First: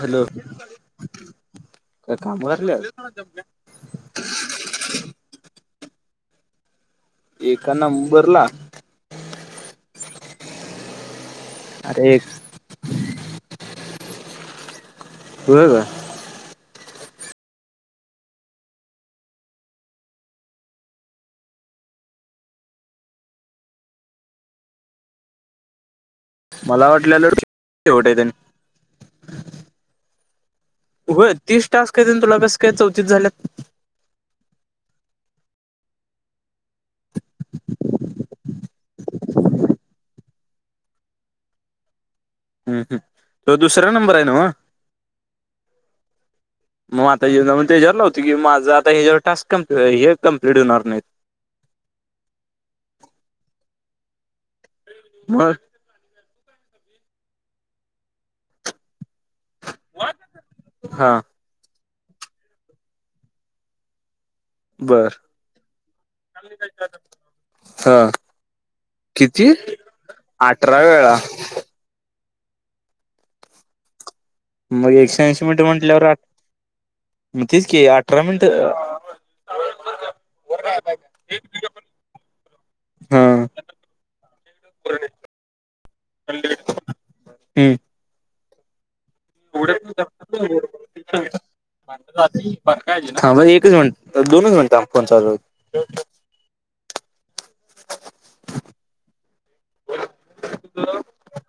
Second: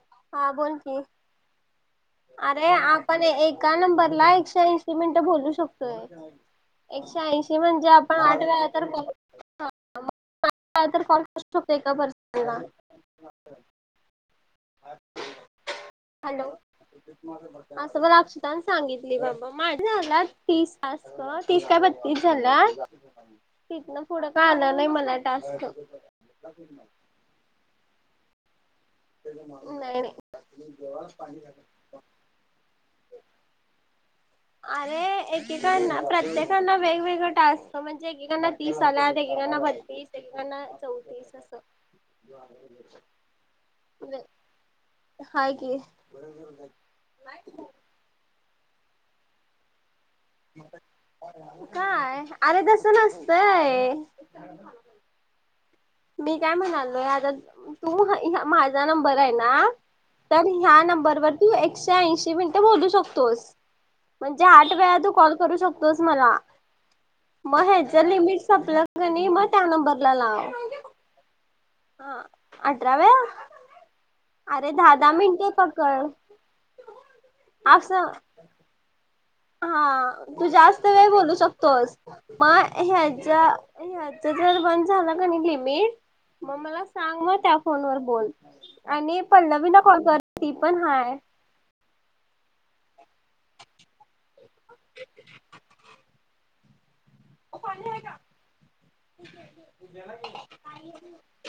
Hello बोल की काय काम अरे करल्यास आपण एका नंबरला एकशे ऐंशी मिनटं बोलू शकतोय एकशे ऐंशी एका म्हणजे आपण आठ नंबरला वेळा तर कॉल वे तर कॉल प [unintelligible] का बर अरे बरं. हॅलो असं म अक्षताने सांगितली बाबा माझ झाला तीस त टास्क तीस का बतीस झाल्यात तिथन पुडं काय आलं नाही मला टास्क. मला वाटलंलं. [unintelligible] तेवढ्या - - नाही, नाही. होय तीस टास्क येत्यात तुला कस काय चौथीस झाल्या त अरे एकेकांना, प्रत्येकना वेगवेगळ टास्क म्हणजे एकेकांना तीस आल्यात. एकेकाना बत्तीस, एकेकाना चौतीस असं हम्म, हम्. तो दुसरा नंबर हाय नव्हं? हाय की मग आता हे जाऊन त्याच्यावर लावतो की माझं आता हेच्यावर टास्क कम्प्लीट हे - - काय? अरे तस नसतयं. मग मी काय म्हणालोय. आता तू माझा नं - - बर हेना, तर ह्या हा नंबरवरती एक एकशे ऐंशी मिनिटं बोलू शकतोस. म्हणजे आठ वेळा बर तू कॉल करू शकतोस मला. महेज हा लीमिट संपल कनी म किती त्या नंबरला लाव. अठरा वेळा अठरावेळा- - मग एकशे ऐंशी मीटर म्हटल्यावर आठ म तच की, असं अठरा मिनट हा. तू जास्त वेळ बोलू शकतोस. मग हा ह्याच्या ह्या च बंद झाल कनी लिमीट मग मला सांग म त्या हम्म फोन वर बोलं. आणि पल्लवीला कॉल कर. ती पण हाय. थांब हं एकच मिनट, दोनच मिनिटं फोन चालू हाय. ओ पाणी हाय का? [unintelligible] [inaudible]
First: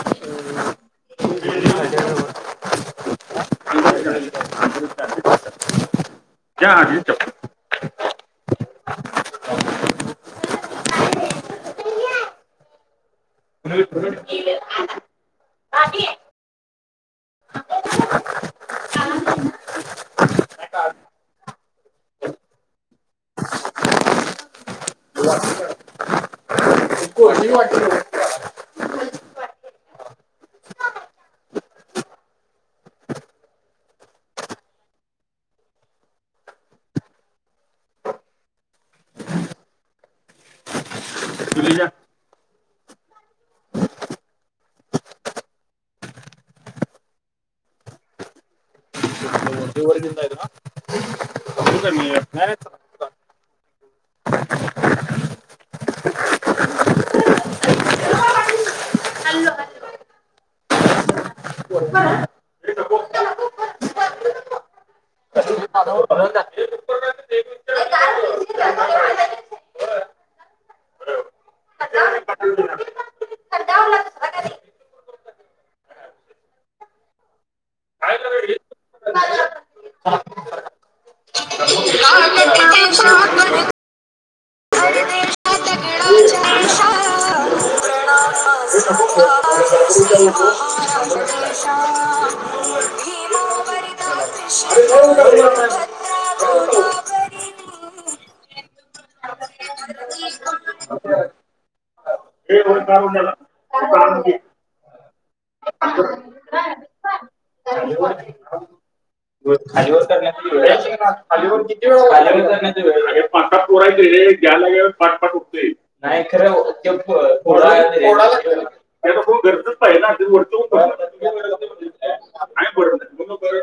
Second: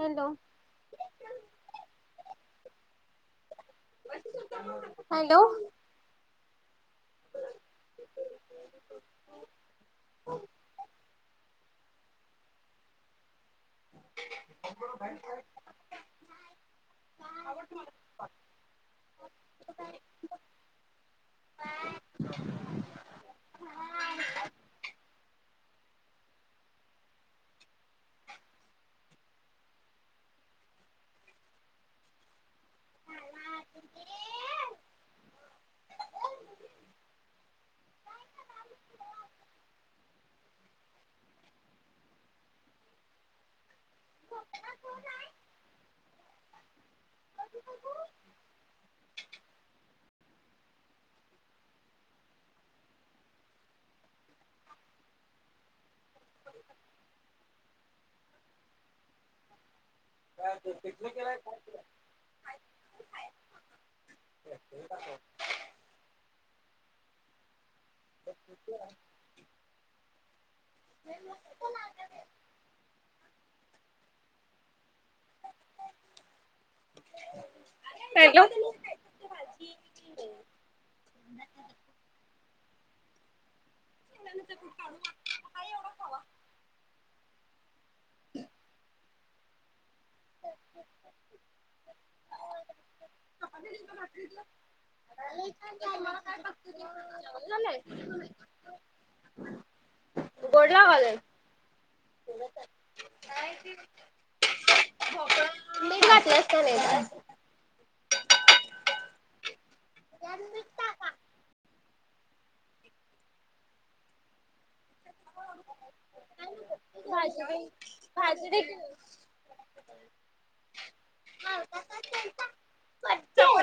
हॅलो. दे. हॅलो. त्या आधीच [inaudible] [unintelligible] [inaudible] [unintelligible] [inaudible] [inaudible] [inaudible] [unintelligible] वाटतं. तुली [unintelligible] कोण हाय. बघुबघु [inaudible] हे वर घेऊन जायचं नव्हं? घेऊ का मी? [unintelligible] काय तर पिटलं केला काय केलायं? [inaudible] [unintelligible] यई मोठं पण लागालयं. पिटलं पिटलं [unintelligible] हॅलो. [inaudible] जा. [unintelligible] काढु काई हाय एवढ खावा. [inaudible] ह [unintelligible] ह ह [unintelligible] झाले [unintelligible] हे हो कार झाला [unintelligible] मी घातले असत नाऽ त्यांतच टाका. पाखा पोरा तेे गेयला गेलो फट फट उठतेऽऽ नाही खरं ते घरच पाहिजे नाऽ त का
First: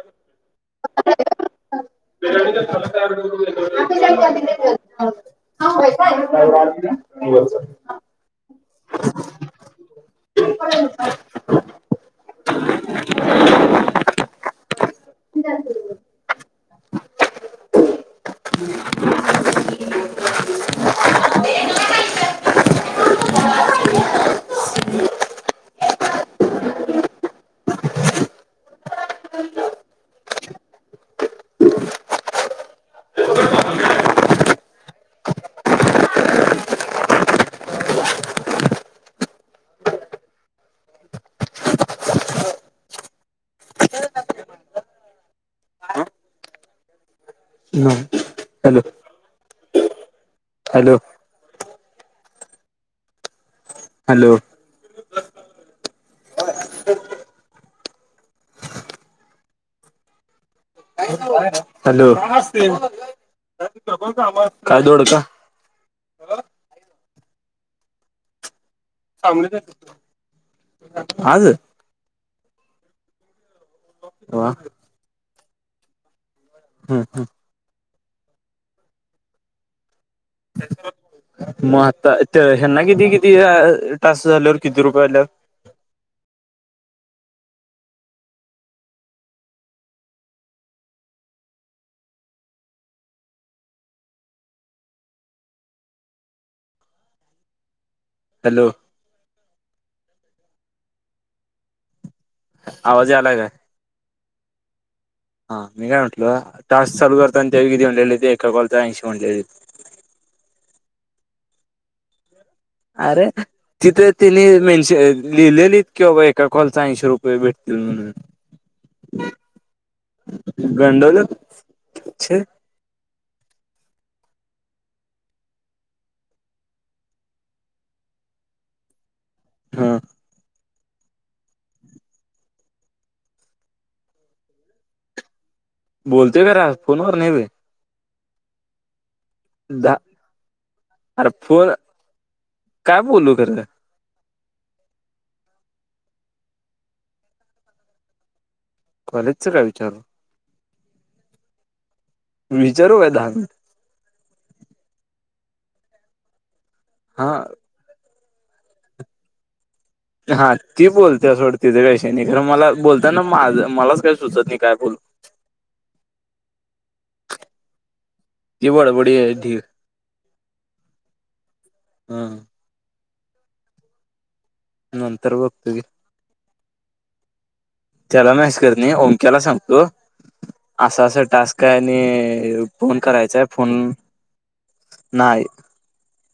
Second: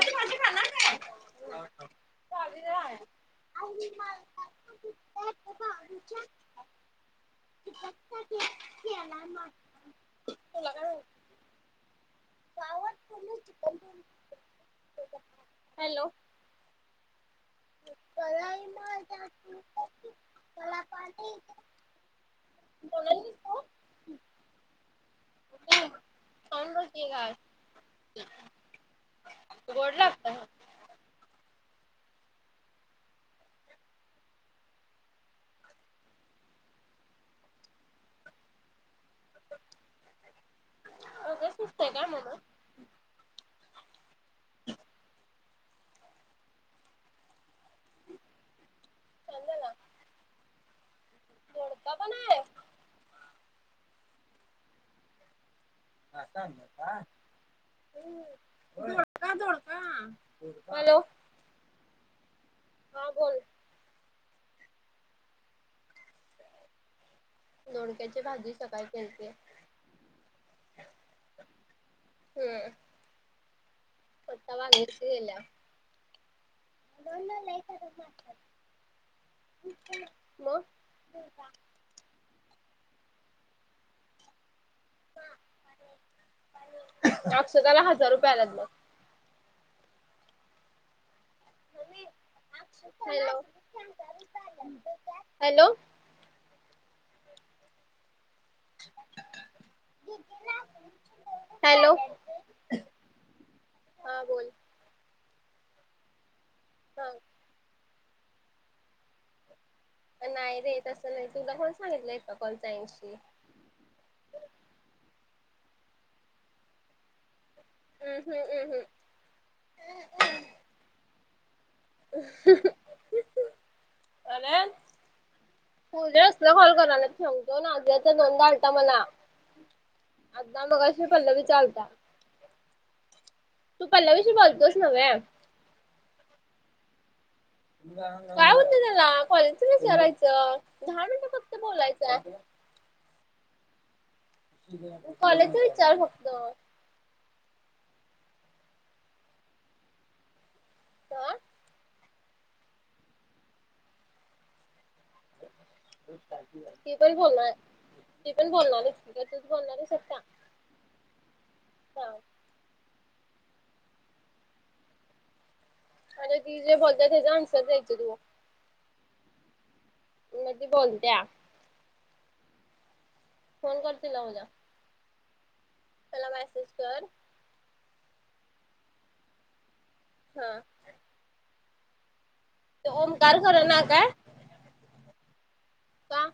[unintelligible] म [unintelligible] का [unintelligible] [inaudible] ल्याकडे [inaudible] हॅलो. चला म चला पा्ट [unintelligible] बोलालस तू. न रोज का [inaudible] गोड लागतं. अ कस सूचतय काय माहित. शांत जा ना हॅलो दोडका बणाया ये हॅलो. हा समता [inaudible] दोडका दोडका, हॅलोऽ हॅलो,, नमस्ऽऽ काय दोड काऽ दोडक्याची भाजी सकाळी,,, केलती आज. हम्म वा आता वाजवतच गेल्याऽ हम्म, अणा नाही मा [unintelligible] म आता,, तेऽ त्यांना, किती, किती गं टास्क झाल्यावर किती रुपये आल्यात. अक्षता ला हजार रुपय आल्यात बग. [inaudible] हॅलो. हॅलो. हॅलो. आवाज यालाय काय. हा बोल हां, मी काय म्हटलं, टास्क चालू ह करतान त्यावेळी किती म्हलेलेेते एका कॉलचा ऐशी म्हणलेलेत नाही रे तसं नाही तुला कोण सांगितलंय काऽऽ अरे, तिथे तिने मेनश लिहिलेलीत कि बाबा एका कॉलचा ऐंशी रुपये भेटऽ हम्म, हम्म, हम्म, हम्म गंडो अरेऽ‌ पुढे असलं कॉल करायला न सांगतो नाजीयाचा दोनदा आलता मला. हा आता मगाशी पल्लवीचा चालता. तू पलावी शी बोलतोस नव्हे. बोलतोय, खरं फोन वर नाही बाई. काय होतय त्याला? कॉलेजच जा, विचारायचं दहा मिनिटं अरे फक्त फोऽ बोलायचंय काय बोलू खरं? कॉलेजचं विचार फक्त कॉलेजचं काय विचारू हा विचारू काय दहा मिनिट ती पण बोलणार हा ती पण बोलणार येच की काय तूच बोलणार एक हा ती बोलते सोड तिज काय विषय हा नाही खरं मला बोलताना माझं मलाच काही सुचत नाही काय बोलू अरे ती जे बोलते त्याचा आन्सर द्यायच तू बडबडी आहे धीर म ती बोलत्या हं - फोन कर तिला उदया नंतर बघतो की, त्याला मेसेज कर त्याला मेसेज कर नाई ओमक्याला सांगतो हा असा असा टास्क आहे आणि तो फोन ओमकार करायचाय करना फोन काय नाही का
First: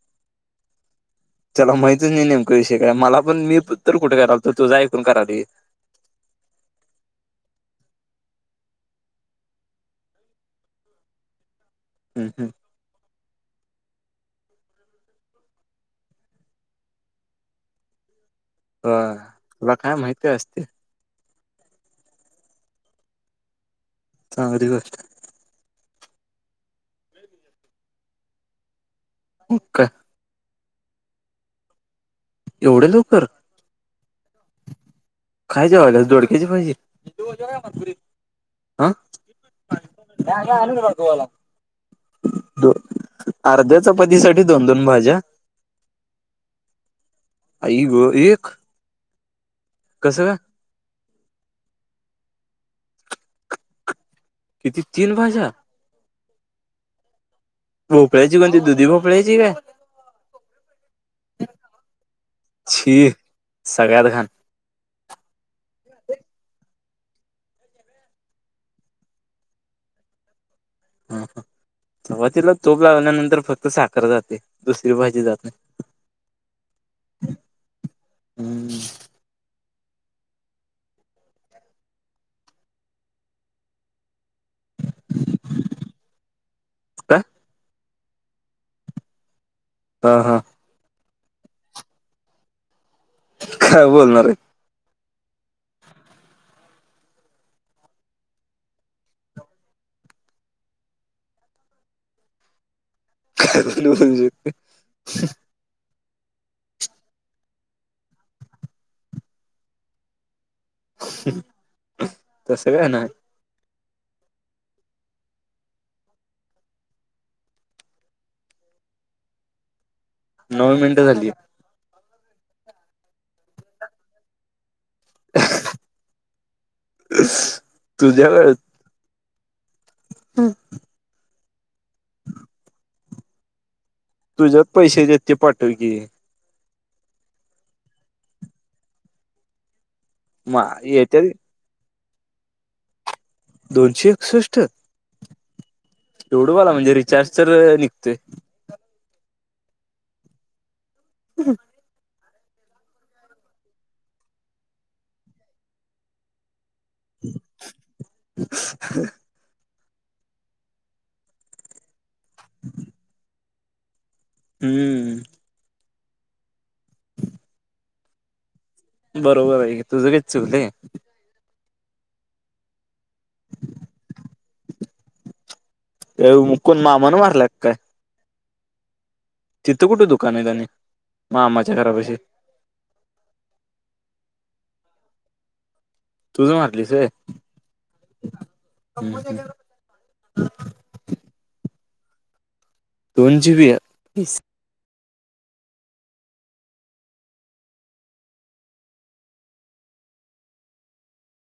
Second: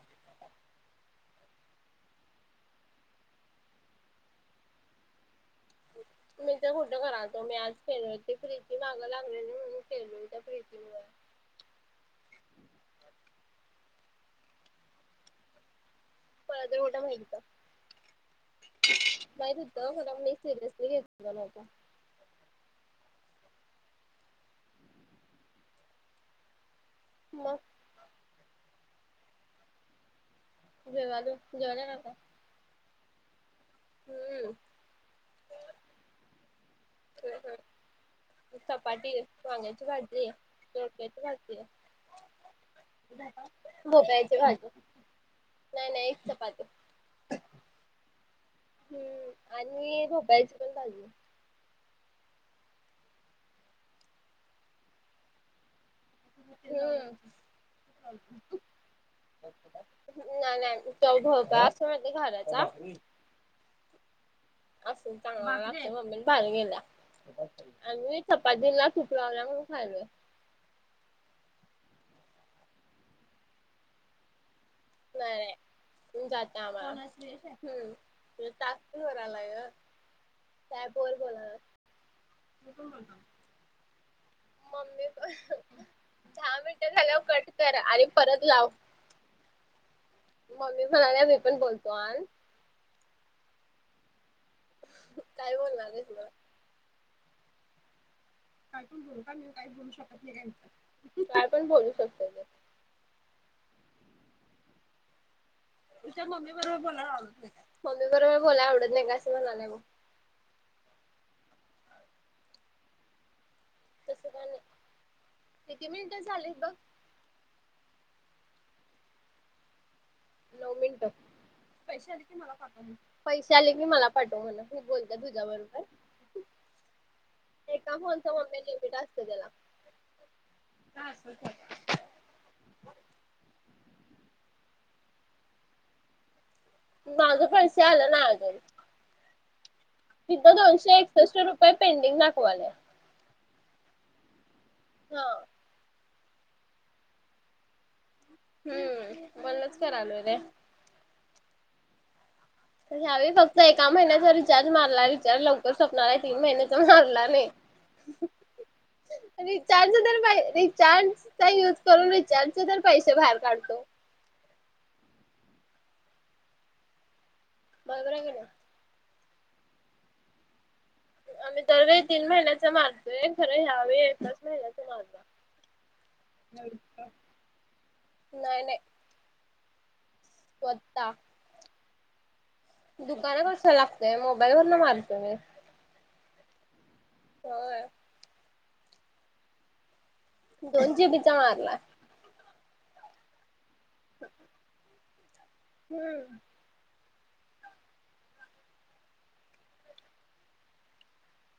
त्याला माहितच नाही नेमक विषय काय मला पण मी तर कुठ करायलतो तुझ ऐकून करायलोय. मी तर कुठं करालतो मी आज केलो ती प्रीती मागं लागलेली म्हणून केलो त्या प्रीतीमुळ [inaudible] हम्म हम्म मला तरी कुठ माहित होय होत माहित तुला काय होतं पण माहित आम्ही काय असते सिरियसली घेत ला नव्हता. चांगली गो म हो का जेवालो जेवले नव्हता. एवढ्या लवकर हम्म काय जेवायलास दोडक्याची भाजी हा चपाटी वांग्याची भाजरी दोडक्याची भाजी अर्ध्या भोपळ्याची चपातीसाठी दोन भाजी दोन भाज्या नाय नाय एक चपाती आई ग एक हम्म आणि कसं काय भोपळ्याची पण भाजी ये. किती तीन भाज्या हूं भोपळ्याची कोणती दुधी भोपळ्याची काय? नाय नाय तो भोपळा असतो माहितीये घराचा छी सगळ्यात घाण असूनं चांगला लागतोय मम्मीने भारी केला. आणि चपातीला तुप लावलाय म्हणुन खायलोय. हा हा चपातीला तुप लावल्यानंतर फक्त साखर जाते. दुसरी भाजी नाय जात नाय नाही. हं जाते आम्हाला हूं हम्म टास्क वर आलंय ग साहेब बोल बोलाला मम्मी पण दहा मिनटं काय झाल्यावर कट करा आणि परत लाव हा हा मम्मी म्हणाले मी पण बोलतो आण काय बोलणार ये. काय बोलणार हेस ग काय पण बोलू का? मी काही चं बोलू शकत नाही काय? पण बोलू शकतय. काय बोलू म्हणजे विचार मम्मी बरोबर बोलायला आवडत नाय काय मम्मी बरोबर बोलायला आवडत नाय का असं म्हणालय बघ तसं काय नाय. तसं का नाही किती मिनिटं झालेत बघ नऊ मिनिटं झालीय पैसे आले की मला पाठव पैसे आले की मला पाठव म्हणा तू बोलत तुझ्या बरोबर एका फोन तुझ्या मम्मी लिमट असत काय असत तुझ्यात पैसे देतचे पाटव की माझं पैसे आलं ना अजून तिथं म दोनशे येत्या एकसष्ट रुपये पेंडिंग दाखवाले दोनशे एकसष्ट एवढूवाला म्हणजे रिचार्ज तर निघतोय हम्म बोललच क आलोय रे ह ह फक्त एका महिन्याचा रिचार्ज मारला रिचार्ज लवकर स्वप्णार आहे तीन महिन्या मारला नाही अ चार्ज तर रिचार्ज का युज करून रिचार्ज तर पैसे बाहेर काढतो हम्म बरोबर आहे कने बरोबर आहे तुझं काय चुकलं आहे आम्ही दर वेळी तीन महिन्याच मारतोय खरं ह्यावे एकच महिन्याचा मारला एवकुून मामान मारला काय नाही नाही तिथं कुठे दुकान आहे त्यानी म मामाच्या घरापाशी दुकाना कसा लागतय मोबाईल वर न मारतो मी तूझ मारलीस हो सप दोन जीबीचा मारला दोन जीबी हम्म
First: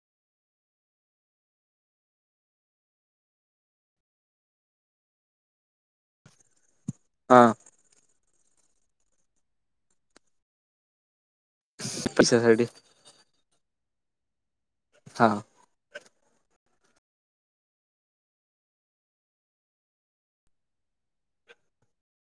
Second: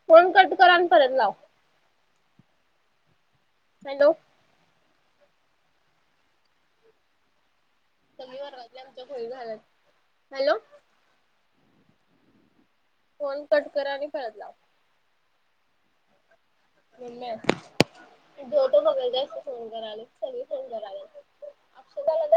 फोन कट करा आणि परत लाव हॅलो हा कमी वर्वातल्या आमच्या खळी झाालात हॅलो पैशासाठी फोन कट कर आणि परत लाव हा नाही झो तो बघय जासत फोन करायला सगळी फोन कराला अप्ला